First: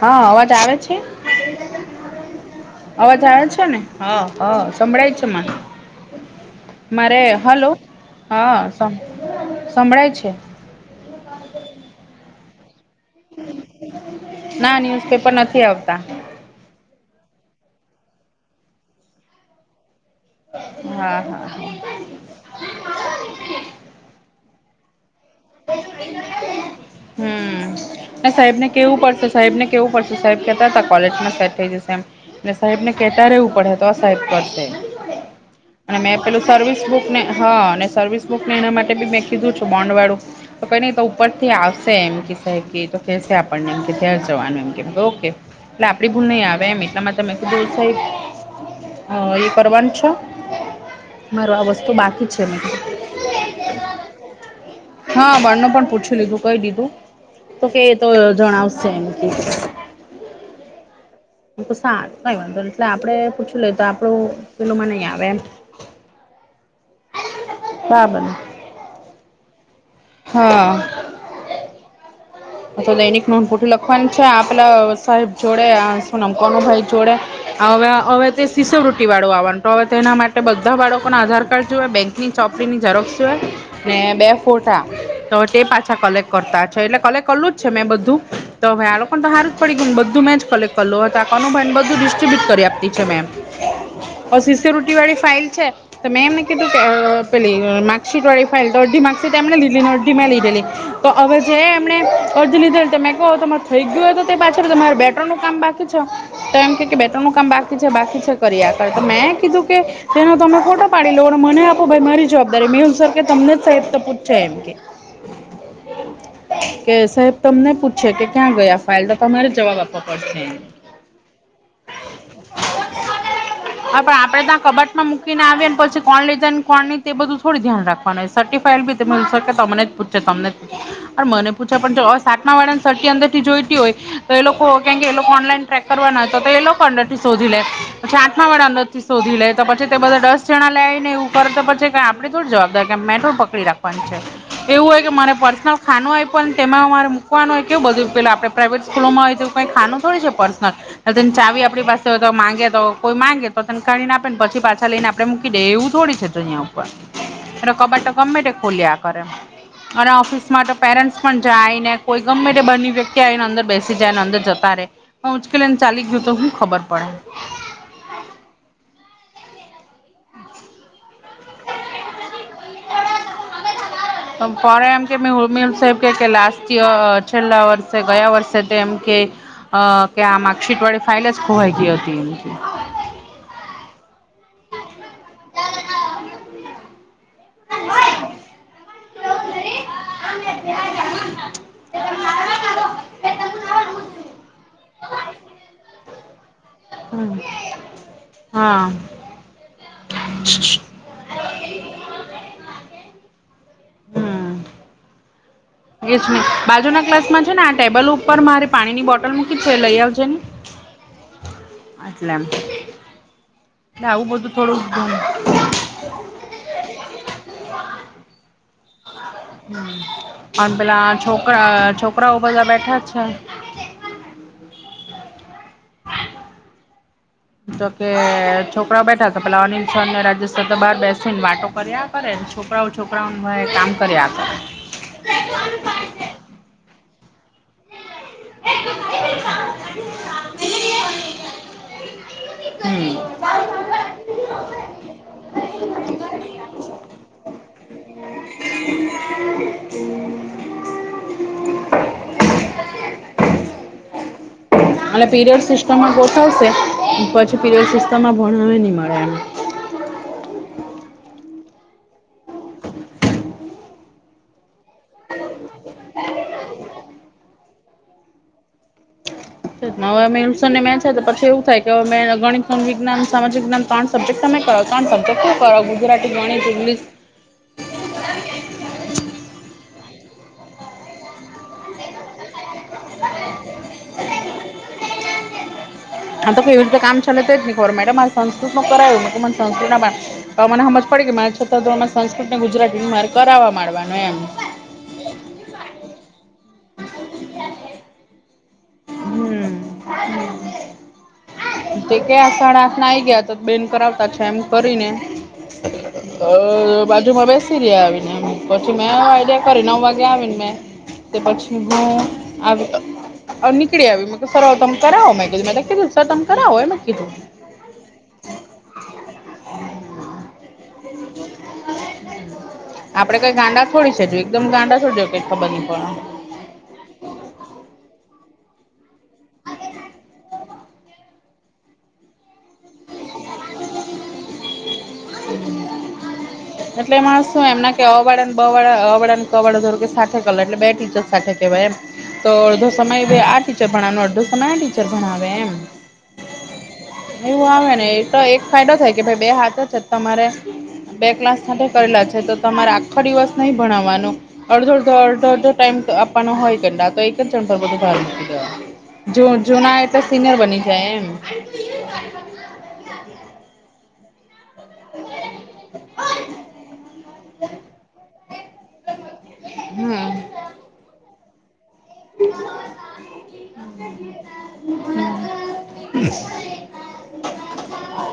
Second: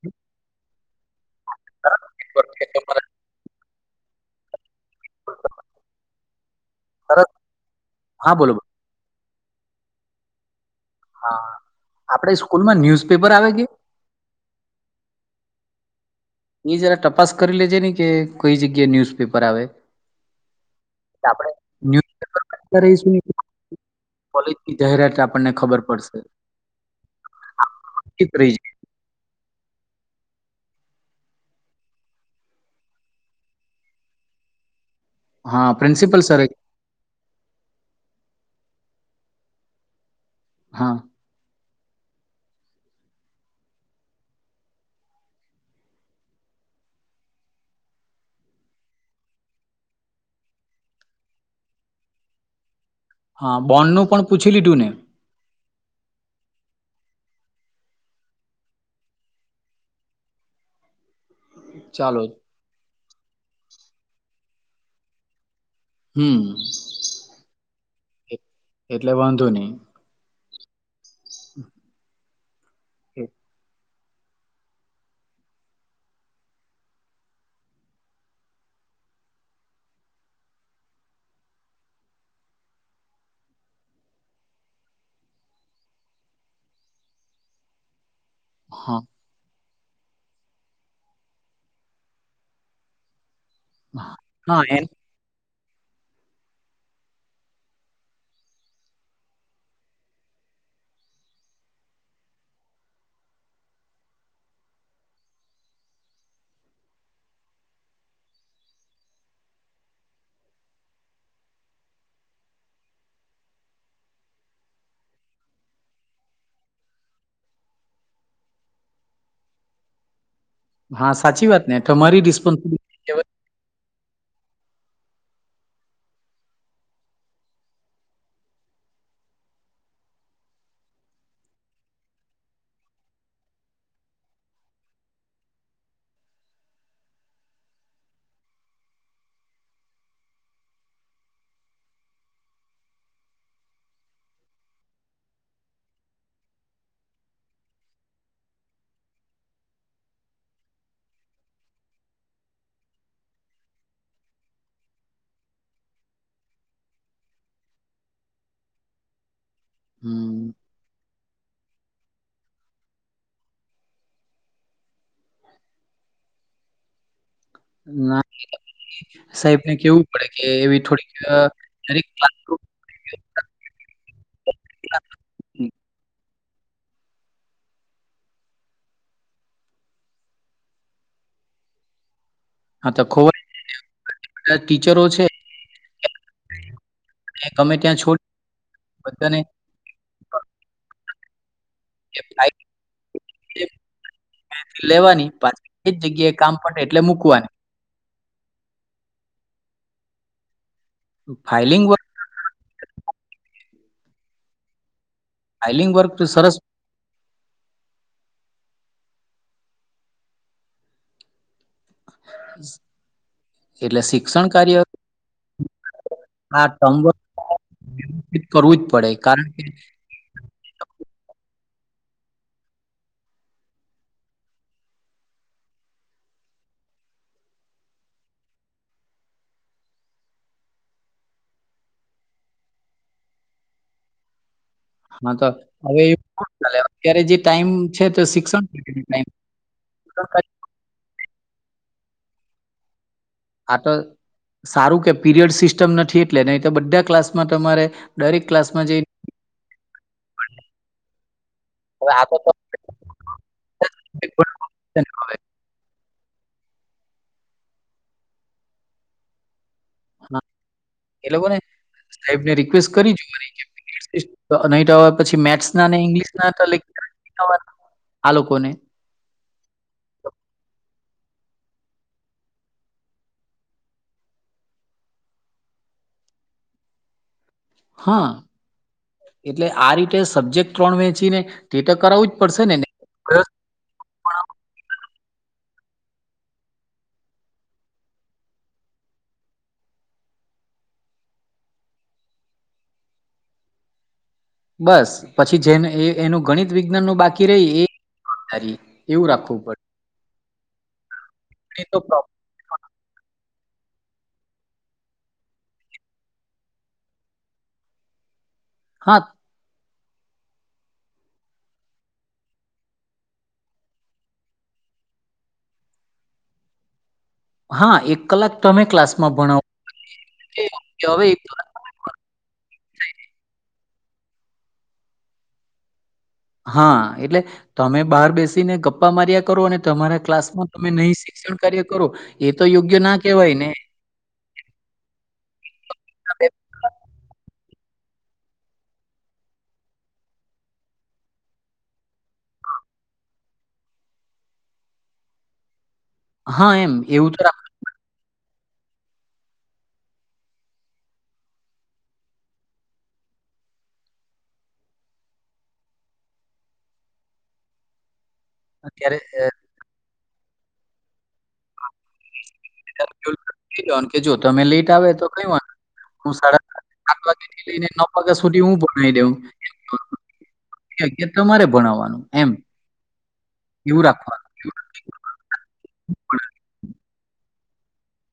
હા અવાજ આવે છે. અવાજ આવે છે ને હા હા સંભળાય છે મને તરત મારે હલો બોલો હા બોલો સમ સંભળાય છે. હા આપડે સ્કૂલ માં ન્યુઝ પેપર આવે કે. ના ન્યુઝપેપર નથી આવતા. એ જરા તપાસ કરી લેજે ને કે કોઈ જગ્યાએ ન્યુઝપેપર આવે. હા આપડે હા ન્યૂઝ પેપર [unintelligible] કરાઈશુ. કોલેજની જાહેરાત આપણને ખબર પડશે. હમ [inaudible] ને વંચિત સાહેબ ને રહીશ. કેવું પડશે સાહેબ ને કેવું પડશે સાહેબ કેતા હતા કોલેજમાં સેટ થઈ જશે એમ. એટલે સાહેબ ને કેતા રહેેવું પડે તો આ સાહેબ કરશે હા અને મેં પ્રિન્સિપલ સર પેલું સર્વિસ બુક મે હા અને સર્વિસ બુકને એના માટે બી મેં કીધું છું બોન્ડવાળું તો કંઈ હા નહીં તો ઉપરથી આવશે એમ કે સાહેબ કે એતો કેશે આપણને એમ ઘેર જવાનું એમ ઓકે એટલે આપડી ભૂલ નહીં આવે એમ એટલામાં તમે કીધું સાહેબ હ એ કરવાનું છો માર આ વસ્તુ બાકી છે મન હા બોન્ડ નું પણ પૂછી લીધું ને હા બાળને પણ પૂછી લીધું કહી દીધું તો કે તો જણાવશે એમ કે છે સાત ચાલો કઈ વાંધો એટલે આપડે પૂછું લેએ તો આપણું પેલોમાં નહીં આવે એમ. હમ. સાબન એ- એટલે વાંધો નહી. હા. [unintelligible] તો દૈનિક નોંધ પૂઠ લખવાની છે આપેલા સાહેબ જોડેોમ કનુભાઈ જોડે. હવે હવે તે શિસવૃતિ વાળું આવવાનું તો હવે તેના માટે બધા બાળકો ના આધાર કાર્ડ જોવે બેંક ની ચોપડી ની ઝેરોક્ષ જોઈએ. ને બે ફોટા તો તે પાછા કલેક્ટ કરતા છે એટલે કલેક્ટ કલું જ છે મેં બધું તો હવે આ હા તો સારું ફડી ગને બધું મેં જ કલેક કરલ કનુ ભાઈને બધું ડિસ્ટ્રીબ્યુટ કરી આપતી છે મેમ હા શીશ એ રુટી વાળી ફાઇલ છે. તો મેમ નને કીધુ પલી મા્ક શિટ એ ફાઈલ તો અરધી માક શીટ અરધી મે લીધેરી. તો હવે જે એમણે અરજી લીધેલ તમે કહુ તમાર થઈ ગયું હોય તો તે પાછળ તમારે બેગરાઉડ નું કામ બાકી છે. તો એમ કે બે ત્રણ કામ બાકી છે બાકી છે કરી આ કર તો મેં કીધું કે તેનો તમે ખોટો પાડે લ અને મને આપો ભાઈ મારી જવાબદારી મેંહુલ સાહેબ કે તમને જ સાહ તો પૂછાય એમ કે કે સાહેબ તમને પૂછે કે ક્યાં ગયા ફાઇલ તો તમારે જવાબ આપવા પડશે. હા સાચી વાત ને તમારી રિસ્પોન્સિબિલિટી કેવાય. હા પણ આપડે ત્યાં કબાટમાં મૂકીને આવીએને પછી કોણ લીધે ને કોણ તે બધું થોડી ધ્યાન રાખવાનું. સિટી ફાઈલ તમને પૂછે તમને પુછે મને પૂછ પણ જો સાતમા વાળાને સર્ટ અંદર થી જોઈતી હોય તો એ લોકો કેમ કે એ લોકો ઓનલાઈન ટ કરવાના હોય તો તે એ લોકો અંદર થી શોધી પછી આઠમા વાળા અંદર થી શોધી લે તો પછી તે બધા દસ દક્ષણા લેઈ ને એવું કરે તો પછી આપે થોડી જવાબદાર કે મેટોર પકડી રાખવાની છે. એવું હોય કે મારે પર્સનલ ખાવું એ પણ તેમાં મારે મૂકવાનું હોય કેવું બધું પેલાં આપણે પ્રાઇવેટ સ્કૂલોમાં હોય તો કંઈ ખાનું થોું છે પર્સનલ તને ચાવી આપણી પાસે હોય તો માંગે તો કોઈ માંગે તો તને કાને આપે ને પછી પાછા લઈને આપડે મૂકી દે એવું થોડી છે. કબ તો ગમે ખોલ્યા કરે અને હમ ઓફિસમાં તો પેરેશ. પણ જાય ને કોઈ ગમે તે બંની વ્યક્તિ આવી ને અંદર બેસી જાયને અંદર જતા રે ઉજકેલન ચાલીક જતો હ ખબર પડે. ના સાહેબ ને કેવું. ડે કે એવી થોડીક [unintelligible] [unintelligible] તમે જતા રહો પ એમ કે મે ઉર્મિલ છે કે લાસ્ટ યર છેલ્લા વર્ષે ગયા વર્ષે તે એમ કે અ કે આ માર્કશીટ વાળી ફાઇલ જ ખોવાઈ ગઈ હતી એ હા તો ખબર બધા ટીચરો છે. તમે ત્યાં છોડી બધાને હ [unintelligible] તે ફાઈલ લેવાની પાછી એ જગ્યા. હમ હા ફાઈલિંગ વ હમ. ફાઇલિંગ વર્ક તો યસ મિસ સરસ બાજુ ના ક્લાસમાં છે ને આ ટેબલ ઉપર મારે પાણી ની બોટલ મૂકી છે લઈ આવજે ને. અટલે આમ. એટલે શિક્ષણ કાર્ય. થોડું ના સંબંધ માં વ્યવસ્થિત કરવું જ પડે કારણ કે આ પેલા છોકરા છોકરાઓ બધા બેઠા જ છે. જોકે છોકરા બેઠા હતા પેલા અનિલ સર ને રાજેશ સર બહાર બેસીને વાતો કર્યા કરેને છોકરાઓ છોકરાઓને વાહે કામ કર્યા કરે. હા તો હવે કો ચા [unintelligible] અત્યારે જે ટાઈમ છે તો શિક્ષણ છે ટાઈમ શિક્ષણકાર્ય [inaudible] આ તો સારું કે પીરિયડ સિસ્ટમ નથી એટલે નહી તો બધા ક્લાસમાં તમારે દરેક ક્લાસમાં જઈ [inaudible] હવે આ તો અને પીરીયડ સીસ્ટ ટમ ગોઠવશે પછી પીરીયડ સિસ્ટમમાં ભણાવે નહીં મળે એમ હા એ લોકોને સાહેબ ને રિક્વેસ્ટ કરી જોવાની કે પીરીયડ સિસ્ટ નહી થવા પછી મેથ્સ ના ને ઈંગ્લિશ ના તો લેક્ચર જ નહીં થવા દે આ લોકો ને હવે મેહુલ સર ને મેચ હે તો પછી એવું થાય કે મેં ગણિત નો ને વિજ્ઞાન સામાજિક જ્ઞાન ત્રણ સબજેક તમે કરો ત્રણ સબજેક્ટ હું કરવું ગુજરાતી ગણિત ઈંગ્લીશ હા એટલે આ રીતે સબ્જેક્ટ ત્રણ વેંચીને તે તો કરાવું જ પડશે ને બેન [inaudible] આ તો કેવી રીતે કામ ચાલે તે શીખવાડો મેડમ આ સંસ્કૃત તો કરાવ્યું મને સંસ્કૃત ના પાઠ તો હવ મને હમજ પડી કે મારા છઠ્ઠા ધોરણમાં સંસ્કૃત ને ગુજરાતીને મારે કરાવવા માંડવાનું એમ બસ પછી જેને એ એનું ગણિત વિજ્ઞાન નું બાકી રહી એ [unintelligible] એવું રાખવું પડે. [inaudible] એ તો તે પ્રોબ્લેમ કયા સાડા આઠ ના આઈ ગયા તો બેન કરાવતા થયા એમ કરીને અ બાજુમાં બેસી રયા આવીને પછી મેં હા. આઈડિયા ફરી નવ વાગ્યા આવીને મેં તે પછી હું આવી અ નીકળી આવી મેં કીધું સર હવે તમે કરાવો મેં કીધું મે તો કીધું સર તમે કરાવો એમ જ કીધું હા એક કલાક તો તમે ક્લાસમાં ભણાવો હવે એક કલાક તમે ભણાવો આપડે કઈ ગાંડા થોડી છે એકદમ ગાંડા થોડી છે કઈ ખબર નહી પડે હા એટલે તમે બહાર બેસીને ગપ્પા માર્યા કરો અને તમારા ક્લાસમાં તમે નહી શિક્ષણ કાર્ય કરો એ તો યોગ્ય ના કહેવાય ને? [inaudible] એના બે ત્રણ એટલે એમાં શું એમના કે અ વાડાને બ વાડા અ વડાને ક વાડા ધારો કે સાથે કર લે એટલે બે ટીચર સાથે કેવાય એમ? તો અડધો સમય આ ટીચર ભણાવવાનું અડધો સમય આ ટીચર ભણાવે એમ હા એમ એવું તો રાખ હું આવે ને એ તો એક ફાયદો થાય કે ભાઈ બે હાથ છે તમારે બે ક્લાસ સાથે કરેલા છે તો તમારે આખો દિવસ નહી ભણાવવાનો અડધો અડધો અડધો અડધો ટાઈમ આપવાનો હોય આ તો એક જ જણ પર બધું ભારણ રાખવું અત્યારે જો અ જૂના આયા તો સિનિયર બની જાય એમ? કઈ દેવાનું કે જો તમે લેટ આવે તો કઈ વાંધો નઈ હું સાડા સાત વાગ્યા થી લઈને નવ વાગ્યા સુધી હું ભણાઈ દેઉ હમ નવ થી અગિયાર તમારે ભણાવવાનું એમ એવું રાખવાનું. [inaudible]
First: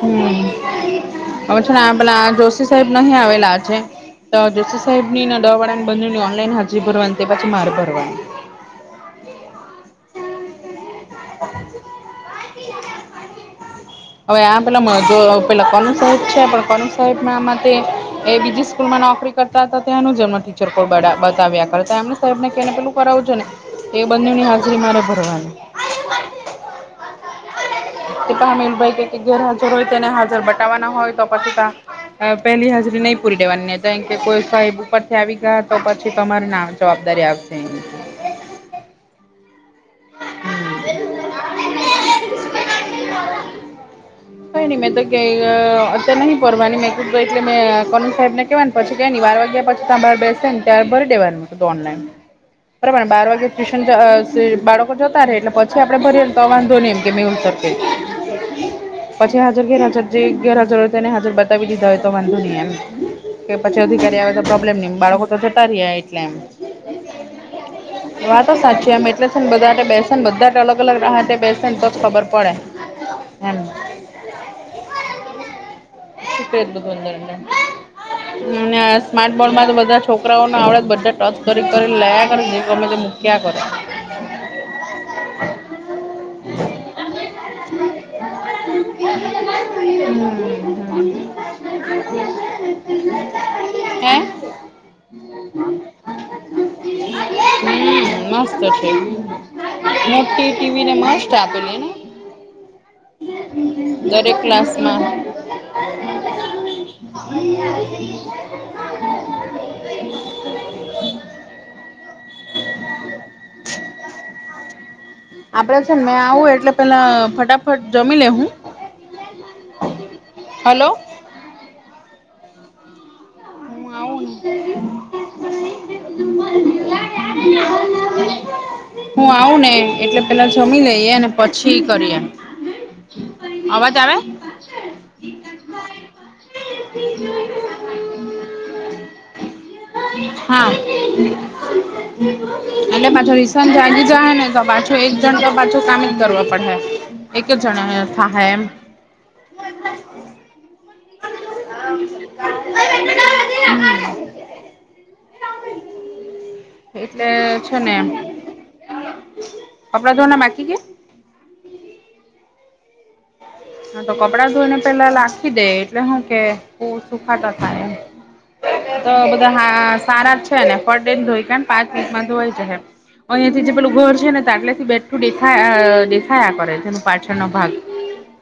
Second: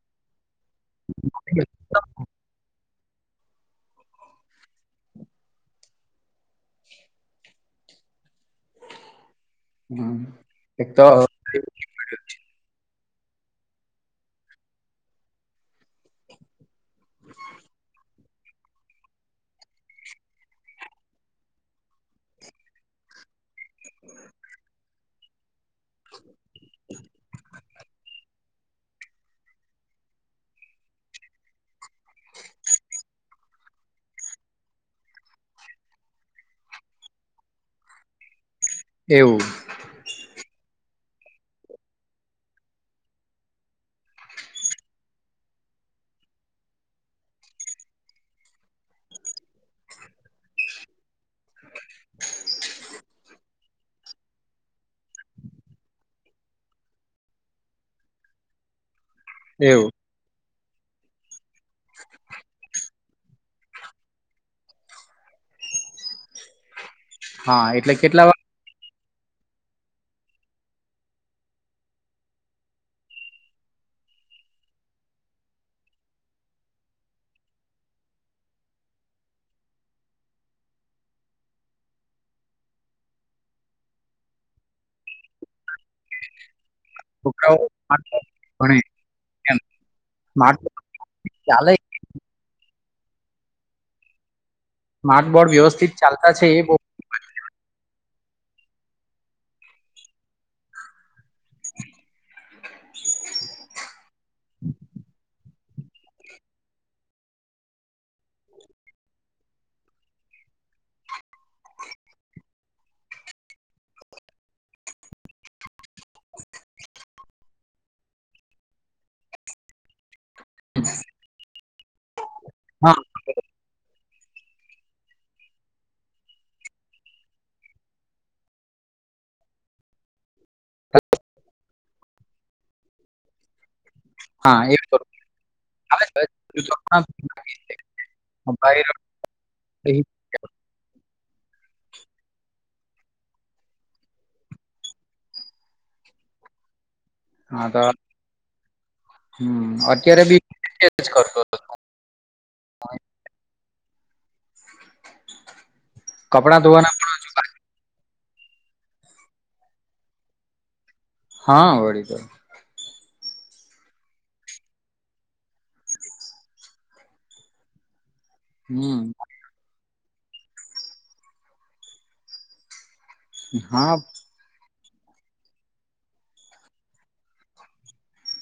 હમ્મ. હવે છે પેલા જોશી સાહેબ નહિ આવેલા આજે જસી સાહેબ નીને દવા વાડા ને બનેની ઓનલાઈન હાજરી ભરવાની તે પાછી માર ભરવાની. હમ્મ એક તો હવે આ પેલા જો પેલા કનુ સાહેબ છે પણ કનુ સાહેબના મતે એ બીજી સ્કૂલ માં નોકરી કરતા હતા તેનું જ એમનું ટીચર કોઈ બતાવ્યા કરતા એમને સાહેબ ને કેને પેલું કરાવું જો ને એ બંને ની હાજરી મારે ભરવાની. [inaudible] એક અમીલભાઈ કે ગેરહાજર હોય તો તેને હાજર બતાવાના હોય તો પછી તા પેલી હાજરી નહી પૂરી દેવાની કે કોઈ સાહેબ ઉપર થી આવી ગયા તો પછી તમાર નામ જવાબદારી આવસે એની. એવું. [inaudible] કરની‌ મે તો ક અ અત્યારે નહીં ભરવાની મેં ક એટલે મે કનુ સાહેબને કેવાની પછી કઈ નઈ બાર વાગ્યા પછી તા બાર બેસે ને ત્યારે ભરી દેવાનું ઓનલાઈન. પ્રમાણે બાર વાગે ટ્યુશન બાળ કો જતા રે એટલે પછી આપડે ભરીએને તો વાંધો નહી એમ કે મેહુલ સર કેય. પછી હાજર એવું. ઘેરહાજર જે ગેરહાજર હોય તેને હાજર બતાવી દીધા હોય તો વાંધો નહી એમ. કે પછી અધિકારી આવે તો પ્રોબ્લેમ નહી એમ બાળકો તો જતા રિયા એટલે એમ. હા એટલે કેટલા વા તો સાચીમ એટલે છેને બધા બેસન બધા જ અલગ અલગ રાહતે બેસન તો જ ખબર પડે એમ. [unintelligible] અને સ્માર્ટ બોર્ડ માં તો બધા છોકરાઓને આવડે બધા ટચ કરી કરી લયા કર જેમ મુક ક્યા કરો. [inaudible] છોકરાઓ ભણે એમ સ્માર્ટ તો ફોન ચાલ હે. સ્માર્ટ બોર્ડ વ્યવસ્થિત ચાલતા છે એ બ હમ્મ મસ્ત છે. મોટી ટીવી ને મસ્ત આપેલી ને. દરેક ક્લાસમાં હોય [inaudible] આપડે છે મેં આવું એટલે પેલા ફટાફટ જમી લે હું. હાલો. હા. મુ આવું [inaudible] હું આવું ને એટલે પેલા જમી લઈએ ને પછી કરીએ અવાજ આવે! હા એક [unintelligible] આવે છે [inaudible] હમણાં એ લોકો એ હા [inaudible] એટલે પાછો રિસવાન‌ જાગી જાય ને તો પાછો એક જણ તો પાછો કામ જ કરવો પડે એક જણા થાહે એમ. હમ્મ અત્યારે બી એજ કરતો હતો હમ્મ. કપડા ધોવાના એટલે છે ને કપડાં ધોવાના બાકી કે? હા વળી તો. હા તો કપડાં ધોઈ ને પેલા લખી દે એટલે હું કે સુખાતા થાય એમ. હમ્મ. ધ સારા છે ને ફટ લઈ ધોઈ કે પાંચ મિટમાં ધોવાય જહે. અહિયા થી જે હા પેલું ઘર છે ને તાટલેથી બેઠું દેખાયા દેખાયા કરે જેનું પાછળનો ભાગ.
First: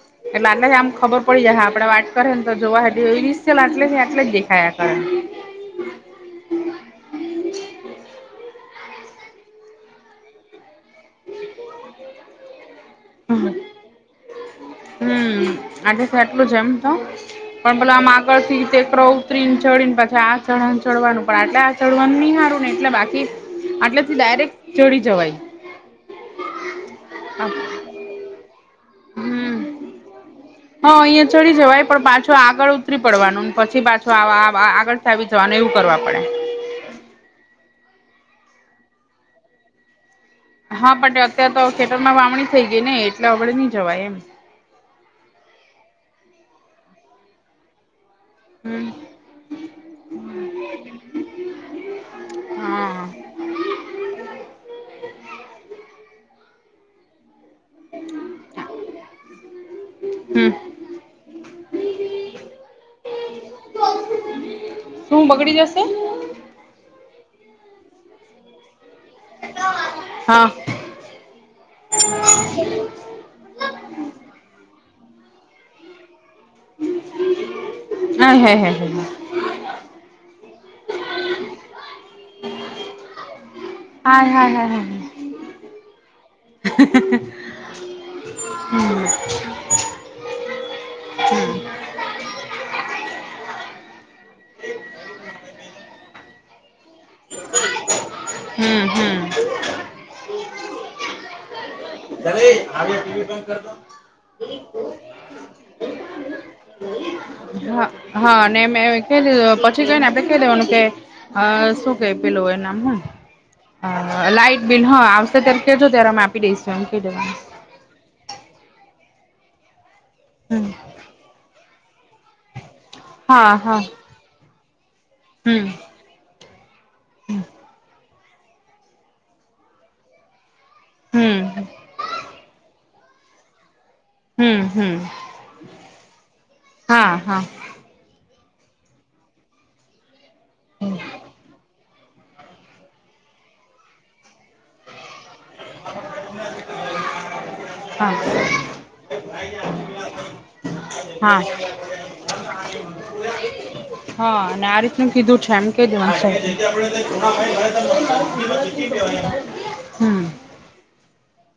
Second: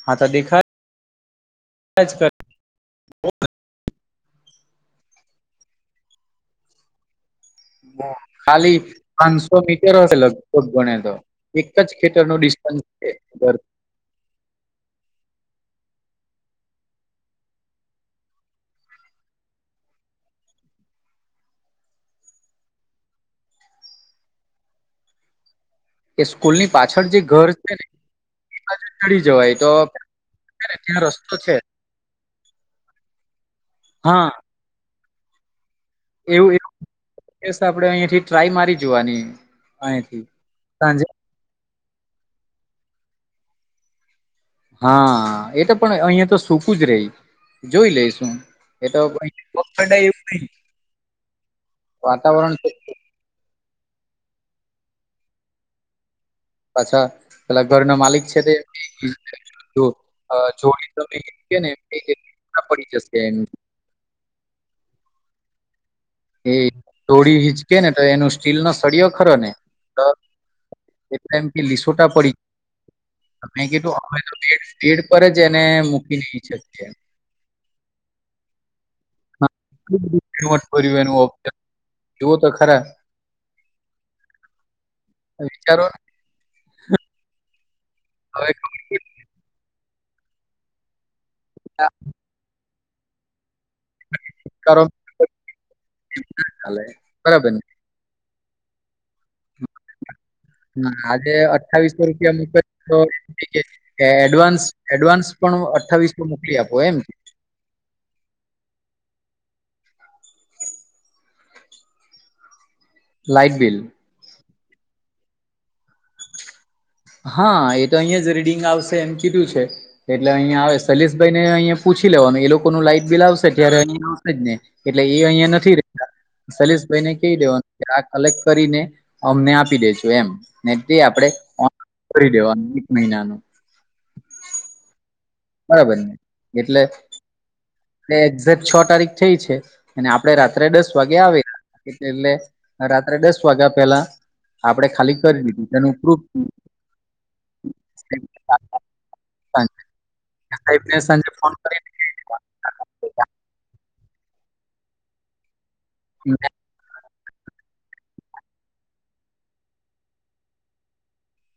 હા તો એટલે દેખાય આટલે આમ ખબર પડી જાય હા આપડે વાત જ કરે ન તો જોવા જેવી રિસલ આટલે થી આટલે જ દેખાયા કરે. ખાલી પાંચસો મીટર હશે લગભગ ગણયા એક જ ખેતર નો ડિસ્ટન્સ છે ઘર. હમ્મ આજે કોઈ એટલું જ એમ તો પણ પેલા આમ આગળ થી ટેકરો ઉતરીને ચડી ને પાછી આ ચ ચડવાનું પણ આટ ચડવાનું નહી સારું ને એટલે બાકી આટલેથી ડાયરેક્ટ ચડી જવાય કે સ્કૂલની પાછળ જે ઘર છે ને એ બાજુ ચડી જવાય હમ તો છે ને હ ત્યાં અહિયાં રસ્તો ચડી છે જવાય પણ પાછું આગળ ઉતરી પડવાનું પછી પાછું હા આ આગળ આવી જવાનું એવું કરવા પડે કેસ આપડે અહીયાંથી ટ્રાય મારી જોવાની અહીથી હા પણ અત્યારે તો ખેતર માં વાવણી થઈ ગઈ ને એટલે આપડે નહી જવાય એમ. હા એ તો પણ અહીયા તો સુૂકું જ રહી જોઈ લે શું હમ એ તો પગ ચડે એમ થી વાતાવરણ હા પાછા પેલા ઘર નો માલિક છે તે [inaudible] તો હમ જોડી તમને કે ને કે પડી જશે એ [inaudible] શું બગડી જશે? એ ટોળી હીચકે ને તો એનું સ્ટીલ નો સળિયો ખરો ને હા એટલા એમ કે લિસોટા પડી તમે કીધું અમે તો બેડ પર જ એને મૂકી નહી જગ્યાએ હે હે હે [unintelligible] જુઓ તો ખરા હાય હાય હાય વિચારો ને, [inaudible] હવે [inaudible] હમ ના કરો એવું ના હાલે બરાબર ને હમ્મ હમ્મ. હા આજે અઠ્ઠાવીસો રૂપિયા મુકત તો કેજે કે એડવાન્સ એડવાન્સ પણ અઠ્ઠાવીસો મોકલી આપો એમ હ હા ને મેં કે કઈ દીધું પોચી કઈને આપડે કે લેવાનું કે અ શું કઈ પેલુ એ નામ હ લાઈટ બિલ લાઈટ બિલ હ આવશે ત્યારે કેજો ત્યારે આમ આપી દઈશું એમ કે હા એ તો અહીયાં જ રીડિંગ આવશે એમ કીધું છે એટલે અહીયા હમ આવે શૈલેષભાઈને અહિયા પૂછી લેવાનું એ લોકોનું લાઈટ બિલ આવશે હા ત્યારે હા અહીયા આવશે જ ને એટલે એ અહિયાં હમ નથી રેતા સૈલેષભાઈ ને કહી દેવાનું આ કલેક્ટ કરીને અમને આપી દેજો એમ નેથી આપણે હમ ઓન કરી દેવાનું એક મહિનાનું હમ્મ હમ્મ. બરાબર ને એટલે એ એક્ઝેક્ટ છ તારીખ થઈ છે અને આપડે રાત્રે દસ વાગે આવેરા એ એટલે રાત્રે દસ વાગ્યા પેલા આપડે ખાલી કરી દીધી તેનું પ્રૂફ હા. સાહેબને સાંજે હા. [inaudible] ફોન કરી હા અને આ રીતનું કીધું છે એમ કે જો હાલશે [unintelligible]